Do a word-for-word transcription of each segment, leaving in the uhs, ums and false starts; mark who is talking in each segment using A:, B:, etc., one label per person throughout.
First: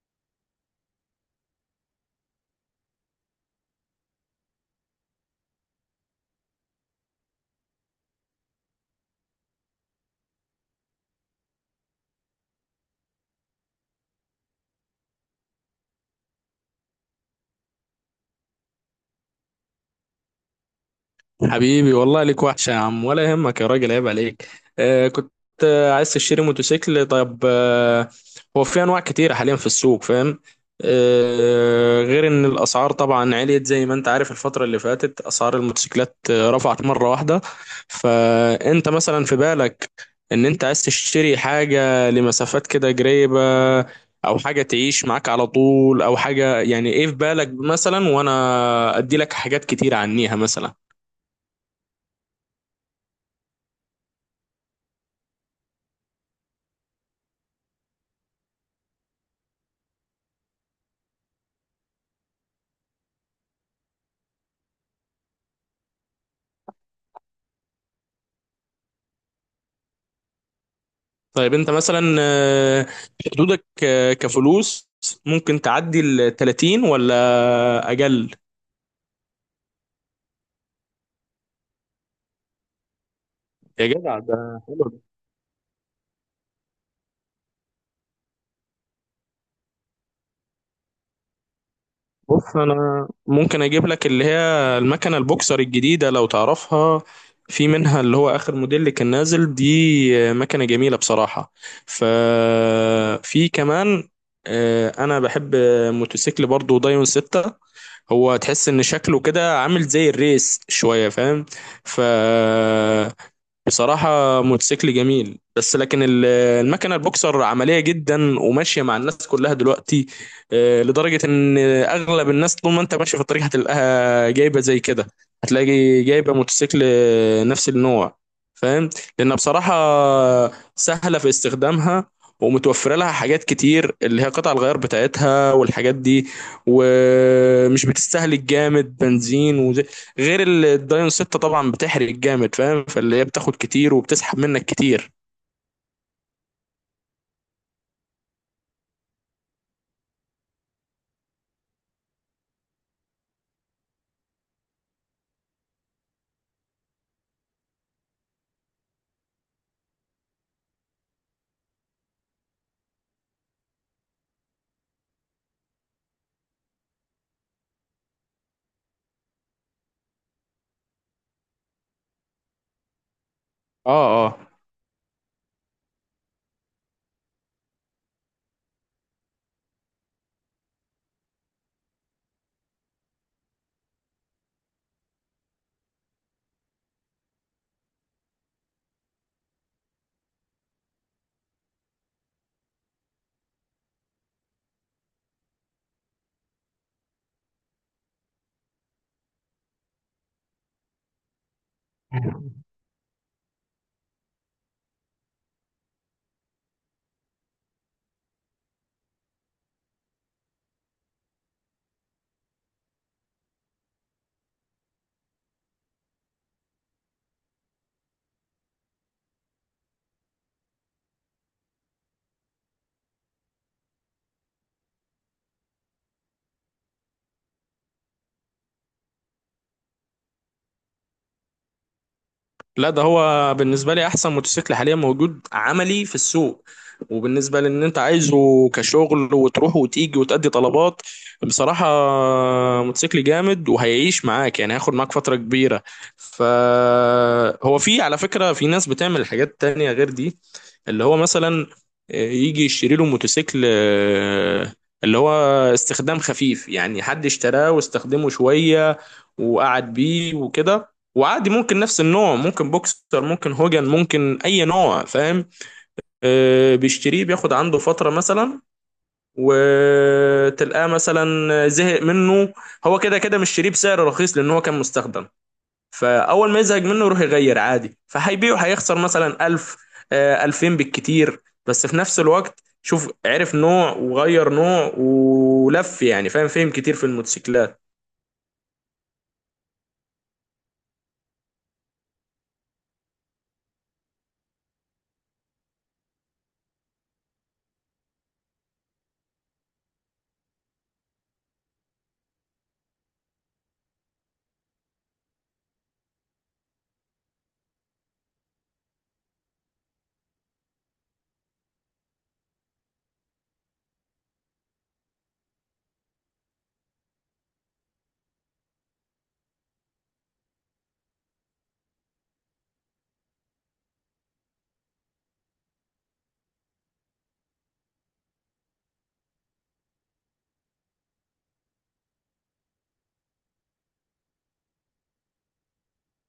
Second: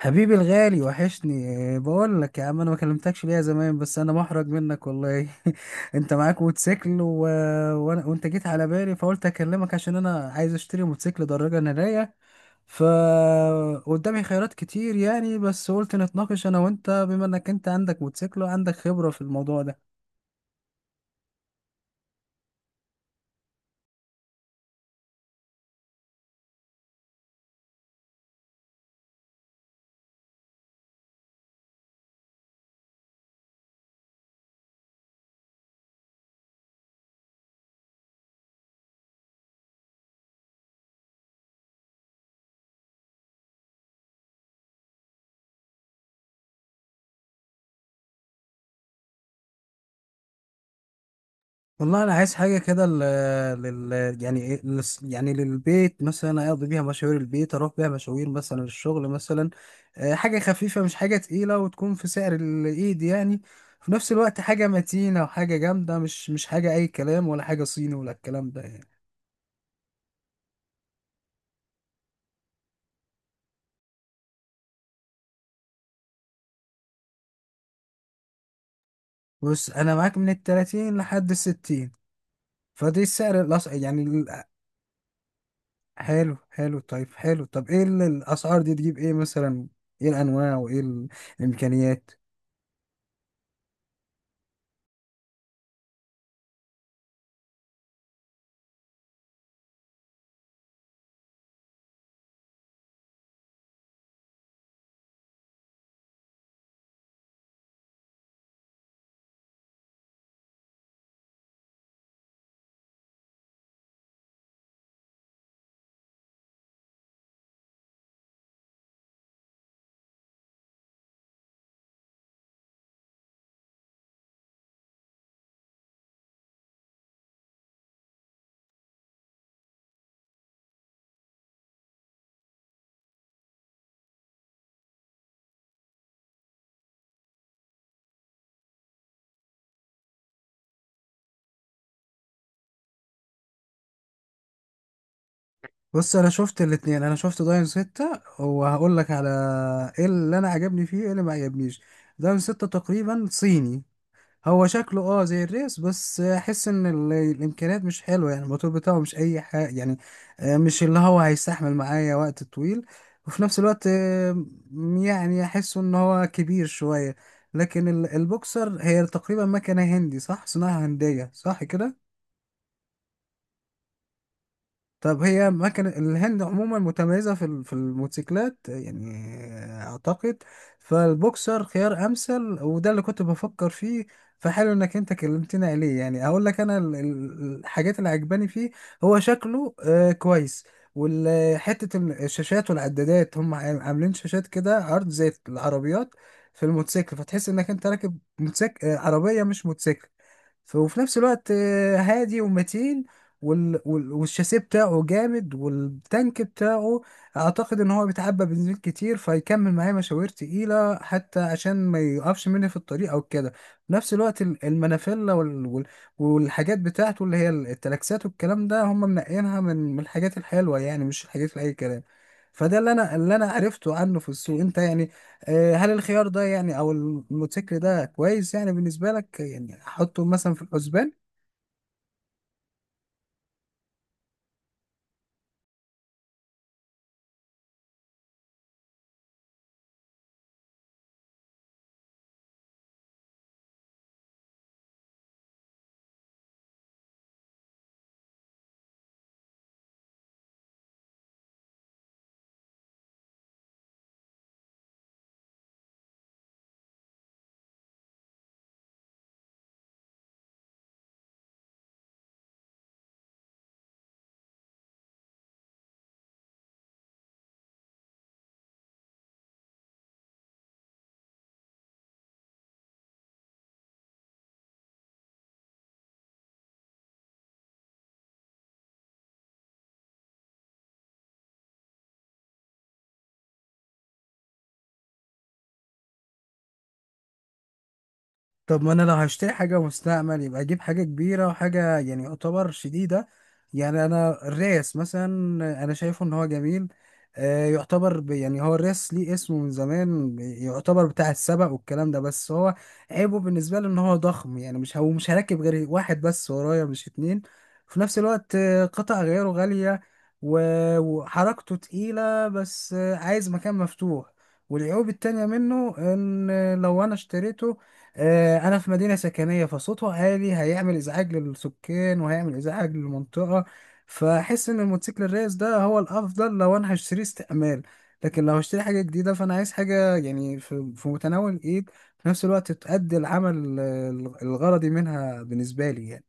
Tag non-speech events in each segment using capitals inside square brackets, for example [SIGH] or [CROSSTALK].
A: حبيبي الغالي وحشني. آه، بقول لك يا عم انا ما كلمتكش ليا زمان بس انا محرج منك والله. [LAUGHS] انت معاك موتوسيكل و... وانا وانت جيت على بالي فقلت اكلمك عشان انا عايز اشتري موتوسيكل دراجة نارية. ف قدامي خيارات كتير يعني، بس قلت نتناقش انا وانت بما انك انت عندك موتوسيكل وعندك خبرة في الموضوع ده.
B: حبيبي، والله ليك وحشة يا عم، ولا يهمك يا راجل، عيب عليك. آه كنت آه عايز تشتري موتوسيكل؟ طيب، آه هو في أنواع كتيرة حاليا في السوق، فاهم؟ آه غير إن الأسعار طبعا عليت، زي ما أنت عارف الفترة اللي فاتت أسعار الموتوسيكلات آه، رفعت مرة واحدة. فأنت مثلا في بالك إن أنت عايز تشتري حاجة لمسافات كده قريبة، أو حاجة تعيش معاك على طول، أو حاجة، يعني إيه في بالك مثلا، وأنا أدي لك حاجات كتيرة عنيها مثلا.
A: والله انا عايز حاجه كده لل... لل... يعني إيه- للس- يعني للبيت مثلا، اقضي بيها مشاوير البيت، اروح بيها مشاوير مثلا الشغل مثلا. آه، حاجه خفيفه مش حاجه تقيله، وتكون في سعر الايد يعني. في نفس الوقت حاجه متينه وحاجه جامده، مش مش حاجه اي كلام، ولا حاجه صيني ولا الكلام ده يعني.
B: طيب انت مثلا، آه، حدودك آه، كفلوس، ممكن تعدي ال تلاتين ولا اجل؟
A: بص انا معاك من التلاتين لحد الستين، فدي السعر الأس...
B: يا
A: يعني
B: جدع
A: ال-
B: ده حلو ده.
A: حلو حلو طيب حلو. طب ايه ال- الاسعار دي تجيب ايه مثلا؟ ايه الانواع وايه ال- الامكانيات؟
B: بص، انا ممكن اجيب لك اللي هي المكنه البوكسر الجديده لو تعرفها، في منها اللي هو اخر موديل اللي كان نازل دي. آه، مكنه جميله بصراحه. ففي كمان، آه، انا بحب موتوسيكل برضو دايون ستة. هو تحس ان شكله كده عامل زي الريس شويه، فاهم؟ ف بصراحة موتوسيكل جميل، بس لكن ال- المكنة البوكسر عملية جدا وماشية مع الناس كلها دلوقتي. آه، لدرجة ان اغلب الناس طول ما انت ماشي في الطريق هتلاقيها جايبة زي كده، هتلاقي جايبة موتوسيكل آه، نفس النوع، فاهم؟ لانها بصراحة سهلة في استخدامها، ومتوفرة لها حاجات كتير اللي هي قطع الغيار بتاعتها والحاجات دي، ومش بتستهلك جامد بنزين. غير ال- الدايون ستة طبعا بتحرق جامد، فاهم؟ فاللي هي بتاخد كتير وبتسحب منك كتير.
A: بص انا شفت الاتنين، انا شفت داين ستة وهقول لك على ايه اللي انا عجبني فيه ايه اللي ما عجبنيش. داين ستة تقريبا صيني، هو شكله اه زي الريس، بس احس ان ال- الامكانيات مش حلوه يعني، الموتور بتاعه مش اي حاجه يعني. آه، مش اللي هو هيستحمل معايا وقت طويل، وفي نفس الوقت آه، يعني احسه ان هو كبير شويه. لكن ال- البوكسر هي تقريبا مكنه هندي، صح؟ صناعه هنديه، صح كده.
B: اه، اه.
A: طب هي ما كان الهند عموما متميزة في ال- في الموتوسيكلات يعني، أعتقد. فالبوكسر خيار أمثل، وده اللي كنت بفكر فيه. فحلو إنك أنت كلمتني عليه، يعني أقول لك أنا ال- ال- الحاجات اللي عجباني فيه. هو شكله آه، كويس، وحتة الشاشات والعدادات هم عام- عاملين شاشات كده عرض زي العربيات في الموتوسيكل، فتحس إنك أنت راكب موتوسيكل آه، عربية مش موتوسيكل. ف- وفي نفس الوقت آه، هادي ومتين، وال... وال... والشاسيه بتاعه جامد، والتانك بتاعه اعتقد ان هو بيتعبى بنزين كتير فيكمل معايا مشاوير تقيله، حتى عشان ما يقفش مني في الطريق او كده. في نفس الوقت ال- المنافيلا وال... وال... والحاجات بتاعته اللي هي التلاكسات والكلام ده، هم منقينها من من الحاجات الحلوه يعني، مش الحاجات لاي كلام. فده اللي انا اللي انا عرفته عنه في السوق، انت يعني، آه، هل الخيار ده يعني، او الموتوسيكل ده كويس يعني بالنسبه لك، يعني احطه مثلا في الحسبان؟
B: لا ده هو بالنسبة لي أحسن موتوسيكل حاليا موجود عملي في السوق، وبالنسبة لأن أنت عايزه كشغل وتروح وتيجي وتأدي طلبات، بصراحة موتوسيكل جامد وهيعيش معاك، يعني هياخد معاك فترة كبيرة. فهو في، على فكرة، في ناس بتعمل حاجات تانية غير دي، اللي هو مثلا آه، يجي يشتري له موتوسيكل، آه، اللي هو استخدام خفيف، يعني حد اشتراه واستخدمه شوية وقعد بيه وكده، وعادي ممكن نفس النوع، ممكن بوكسر، ممكن هوجن، ممكن اي نوع، فاهم؟ آه بيشتريه، بياخد عنده فتره مثلا، وتلقاه مثلا زهق منه. هو كده كده مشتريه بسعر رخيص لان هو كان مستخدم، فاول ما يزهق منه يروح يغير عادي، فهيبيعه هيخسر مثلا ألف، آه ألفين بالكتير، بس في نفس الوقت شوف، عرف نوع وغير نوع ولف، يعني فاهم، فهم كتير في الموتوسيكلات.
A: طب ما انا لو هشتري حاجة مستعمل يبقى اجيب حاجة كبيرة وحاجة يعني يعتبر شديدة. يعني انا الريس مثلا، انا شايفه ان هو جميل. آه، يعتبر ب- يعني هو الريس ليه اسمه من زمان، يعتبر بتاع السبق والكلام ده، بس هو عيبه بالنسبة لي ان هو ضخم، يعني مش هو مش هركب غير واحد بس ورايا، مش اتنين. في نفس الوقت آه، قطع غيره غالية، و- وحركته تقيلة، بس آه، عايز مكان مفتوح. والعيوب التانية منه ان لو انا اشتريته، آه، انا في مدينه سكنيه، فصوته عالي، هيعمل ازعاج للسكان وهيعمل ازعاج للمنطقه. فاحس ان الموتوسيكل الريس ده هو الافضل لو انا هشتري استعمال، لكن لو هشتري حاجه جديده فانا عايز حاجه يعني في في متناول الايد، في نفس الوقت تؤدي العمل آه، الغرضي منها بالنسبه لي يعني.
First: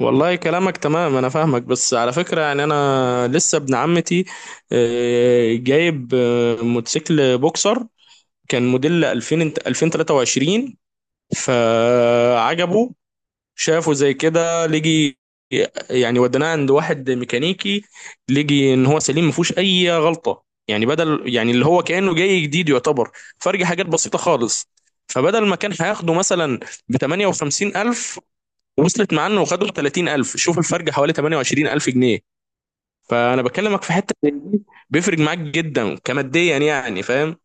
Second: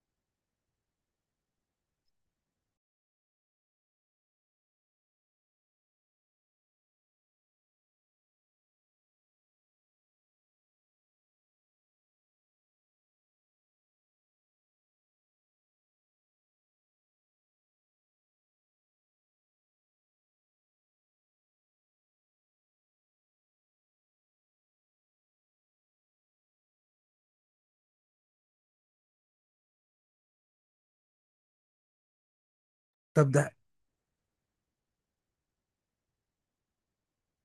B: والله كلامك تمام، انا فاهمك، بس على فكرة يعني انا لسه ابن عمتي آه، جايب آه، موتوسيكل بوكسر، كان موديل ألفين انت- ألفين وتلاتة وعشرين. فعجبه شافه زي كده، لجي يعني وديناه عند واحد ميكانيكي، لجي ان هو سليم ما فيهوش اي غلطة، يعني بدل يعني اللي هو كأنه جاي جديد يعتبر، فرق حاجات بسيطة خالص. فبدل ما كان هياخده مثلا ب تمانية وخمسين ألف، وصلت معانا وخدوا تلاتين ألف، شوف الفرق حوالي تمانية وعشرين ألف جنيه.
A: طب
B: فانا
A: ده
B: بكلمك في حته زي دي بيفرق معاك جدا كماديا، يعني فاهم؟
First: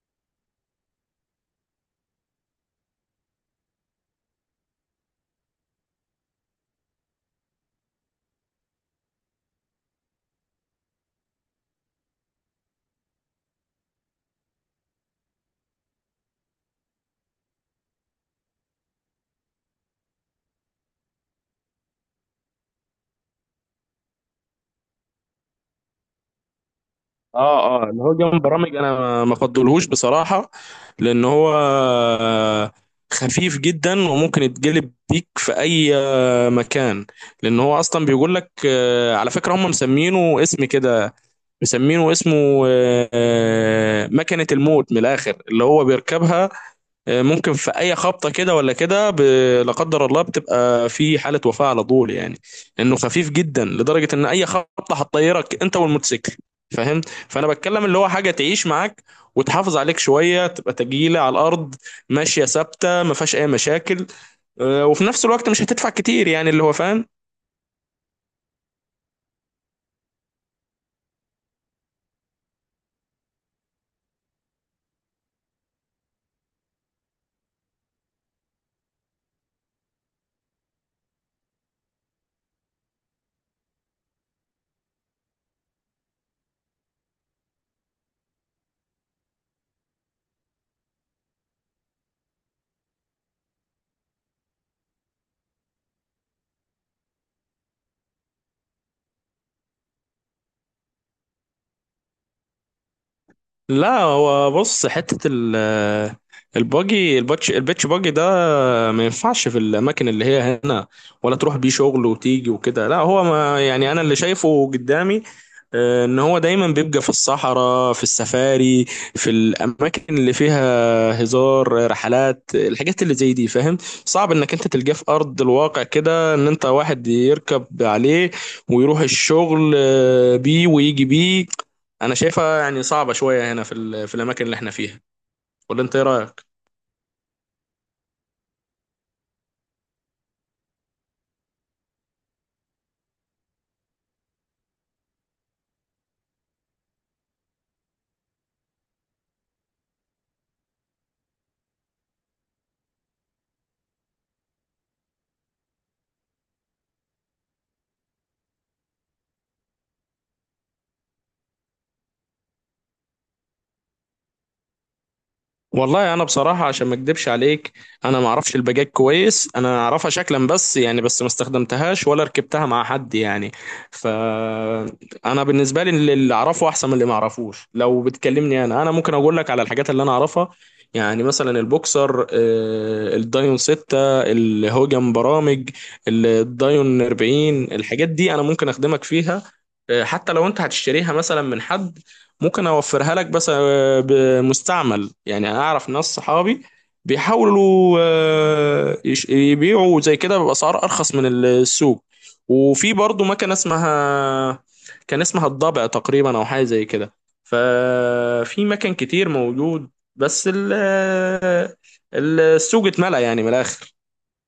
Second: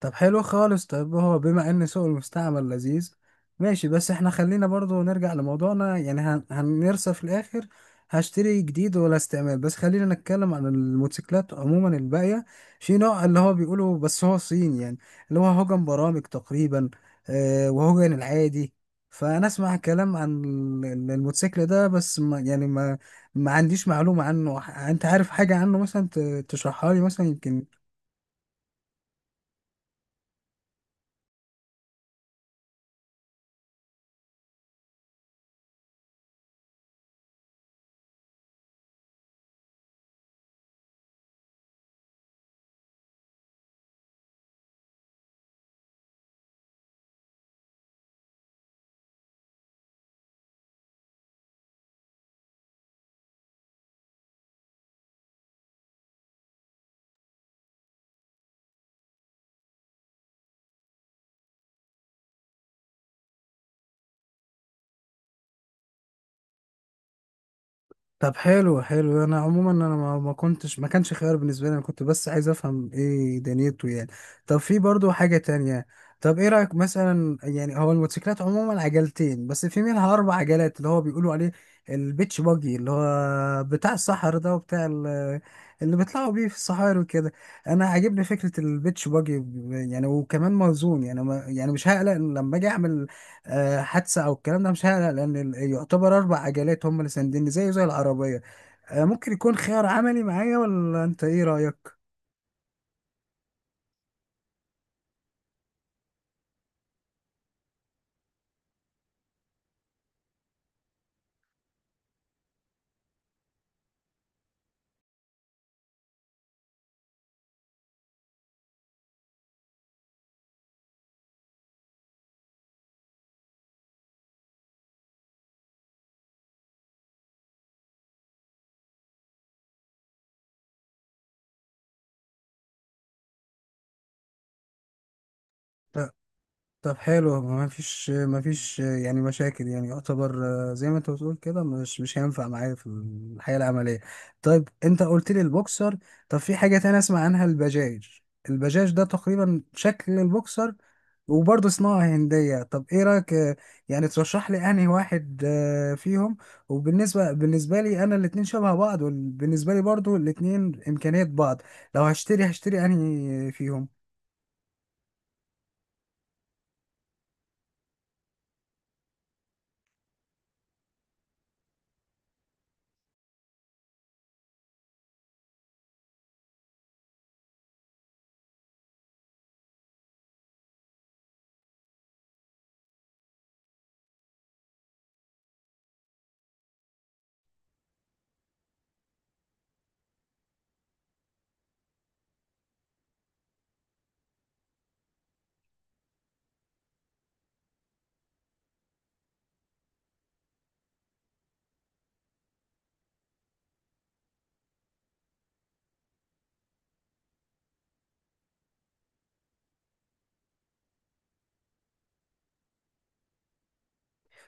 A: طب حلو خالص. طب هو بما ان سوق المستعمل لذيذ، ماشي، بس احنا خلينا برضو نرجع لموضوعنا يعني، هن- هنرسى في الاخر هشتري جديد ولا استعمال. بس خلينا نتكلم عن الموتوسيكلات عموما الباقية. في نوع اللي هو بيقولوا بس هو صين يعني، اللي هو هوجن برامج تقريبا، آه، وهوجن العادي. فانا اسمع كلام عن ال- ال- الموتوسيكل ده، بس ما يعني ما ما عنديش معلومة عنه. ح- انت عارف حاجة عنه مثلا ت- تشرحها لي مثلا يمكن؟
B: اه، اه. اللي هو جنب برامج انا ما ما افضلهوش بصراحه، لان هو خفيف جدا وممكن يتجلب بيك في اي آه، مكان، لان هو اصلا بيقول لك، آه، على فكره هم مسمينه اسم كده، مسمينه اسمه آه، آه، مكنه الموت من الاخر، اللي هو بيركبها آه، ممكن في اي خبطه كده ولا كده، ب- لا قدر الله بتبقى في حاله وفاه على طول يعني، لانه خفيف جدا لدرجه ان اي خبطه هتطيرك انت والموتوسيكل، فاهم؟ فانا بتكلم اللي هو حاجه تعيش معاك وتحافظ عليك شويه، تبقى تجيله على الارض ماشيه ثابته ما فيهاش اي مشاكل، آه، وفي نفس الوقت مش هتدفع كتير، يعني اللي هو فاهم.
A: طب حلو حلو، انا عموما انا ما ما كنتش ما كانش خيار بالنسبه لي، انا كنت بس عايز افهم ايه دنيته يعني. طب في برضو حاجه تانية، طب ايه رايك مثلا؟ يعني هو الموتوسيكلات عموما عجلتين، بس في منها اربع عجلات اللي هو بيقولوا عليه البيتش باجي، اللي هو بتاع الصحر ده وبتاع ال- اللي بيطلعوا بيه في الصحاري وكده. انا عاجبني فكره البيتش باجي، يعني وكمان موزون، يعني ما يعني مش هقلق لما اجي اعمل آه، حادثه او الكلام ده، مش هقلق لان ال- يعتبر اربع عجلات هم اللي سانديني، زيه زي العربيه. آه، ممكن يكون خيار عملي معايا، ولا انت ايه رايك؟
B: لا هو بص، حتة ال الباجي الباتش الباتش باجي ده ما ينفعش في الأماكن اللي هي هنا، ولا تروح بيه شغل وتيجي وكده. لا هو، ما يعني أنا اللي شايفه قدامي آه، ان هو دايما بيبقى في الصحراء، في السفاري، في الاماكن اللي فيها هزار رحلات الحاجات اللي زي دي، فاهم؟ صعب انك انت تلقاه في ارض الواقع كده، ان انت واحد يركب عليه ويروح الشغل آه، بيه ويجي بيه. انا شايفها يعني صعبة شوية هنا في ال- في الاماكن اللي احنا فيها، ولا انت ايه
A: آه،
B: رايك؟
A: طب حلو، ما فيش ما فيش يعني مشاكل، يعني يعتبر آه، زي ما انت بتقول كده، مش مش هينفع معايا في الحياة العملية. طيب انت قلت لي البوكسر، طب في حاجة تانية اسمع عنها، البجاج. البجاج ده تقريبا شكل البوكسر، وبرضه صناعة هندية. طب ايه رأيك، آه، يعني ترشح لي انهي واحد آه، فيهم؟ وبالنسبة بالنسبة لي انا الاتنين شبه بعض، وبالنسبة لي برضه الاتنين امكانيات بعض، لو هشتري هشتري انهي فيهم؟
B: والله انا بصراحه عشان ما اكدبش عليك، انا ما اعرفش الباجات كويس، انا اعرفها شكلا بس يعني، بس ما استخدمتهاش ولا ركبتها مع حد يعني. ف انا بالنسبه لي اللي اعرفه احسن من اللي ما اعرفوش، لو بتكلمني انا انا ممكن اقول لك على الحاجات اللي انا اعرفها. يعني مثلا البوكسر، آه، الدايون ستة، الهوجن برامج، الدايون أربعين، الحاجات دي انا ممكن اخدمك فيها. آه، حتى لو انت هتشتريها مثلا من حد ممكن اوفرها لك، بس آه، بمستعمل، يعني انا اعرف ناس صحابي بيحاولوا، آه، يش- يبيعوا زي كده باسعار ارخص من السوق. وفي برضو مكنه اسمها، كان اسمها الضبع تقريبا او حاجه زي كده، ففي مكان كتير موجود، بس ال- آه، السوق اتملى يعني من الاخر.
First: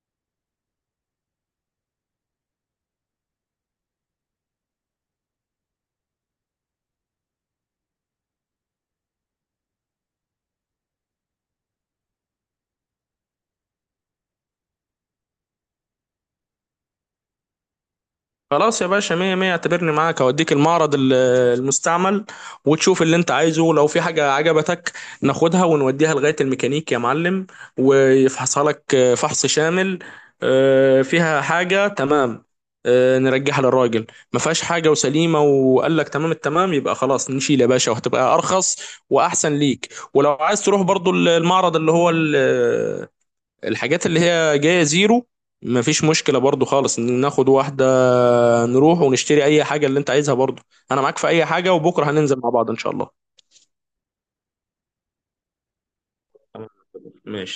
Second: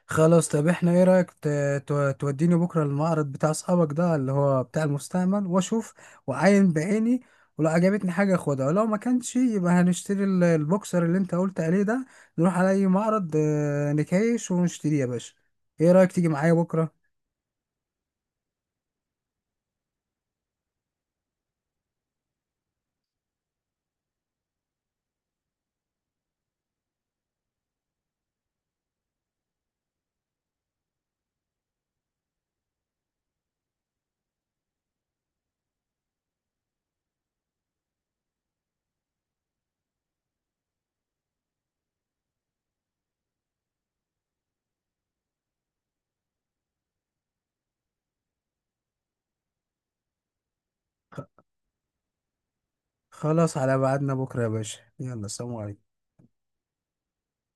A: خلاص، طب احنا ايه رأيك ت- ت- توديني بكرة المعرض بتاع اصحابك ده، اللي هو بتاع المستعمل، واشوف واعاين بعيني. ولو عجبتني حاجة اخدها، ولو ما كانش يبقى هنشتري ال- البوكسر اللي انت قلت عليه ده، نروح على اي معرض آه، نكايش ونشتريه يا باشا. ايه رأيك تيجي معايا بكرة؟
B: خلاص يا باشا، مية مية، اعتبرني معاك اوديك المعرض ال- المستعمل، وتشوف اللي انت عايزه، لو في حاجة عجبتك ناخدها ونوديها لغاية الميكانيك يا معلم، ويفحصها لك آه، فحص شامل، آه، فيها حاجة تمام، آه، نرجعها للراجل. ما فيهاش حاجة وسليمة وقال لك تمام التمام، يبقى خلاص نشيل يا باشا، وهتبقى ارخص واحسن ليك. ولو عايز تروح برضو المعرض اللي هو الحاجات اللي هي جاية زيرو، مفيش مشكلة برضو خالص إن ناخد واحدة، نروح ونشتري أي حاجة اللي أنت عايزها برضو. أنا معاك في أي حاجة، وبكرة هننزل مع بعض إن شاء الله.
A: خلاص، على بعدنا بكرة يا باشا، يلا سلام عليكم.
B: ماشي.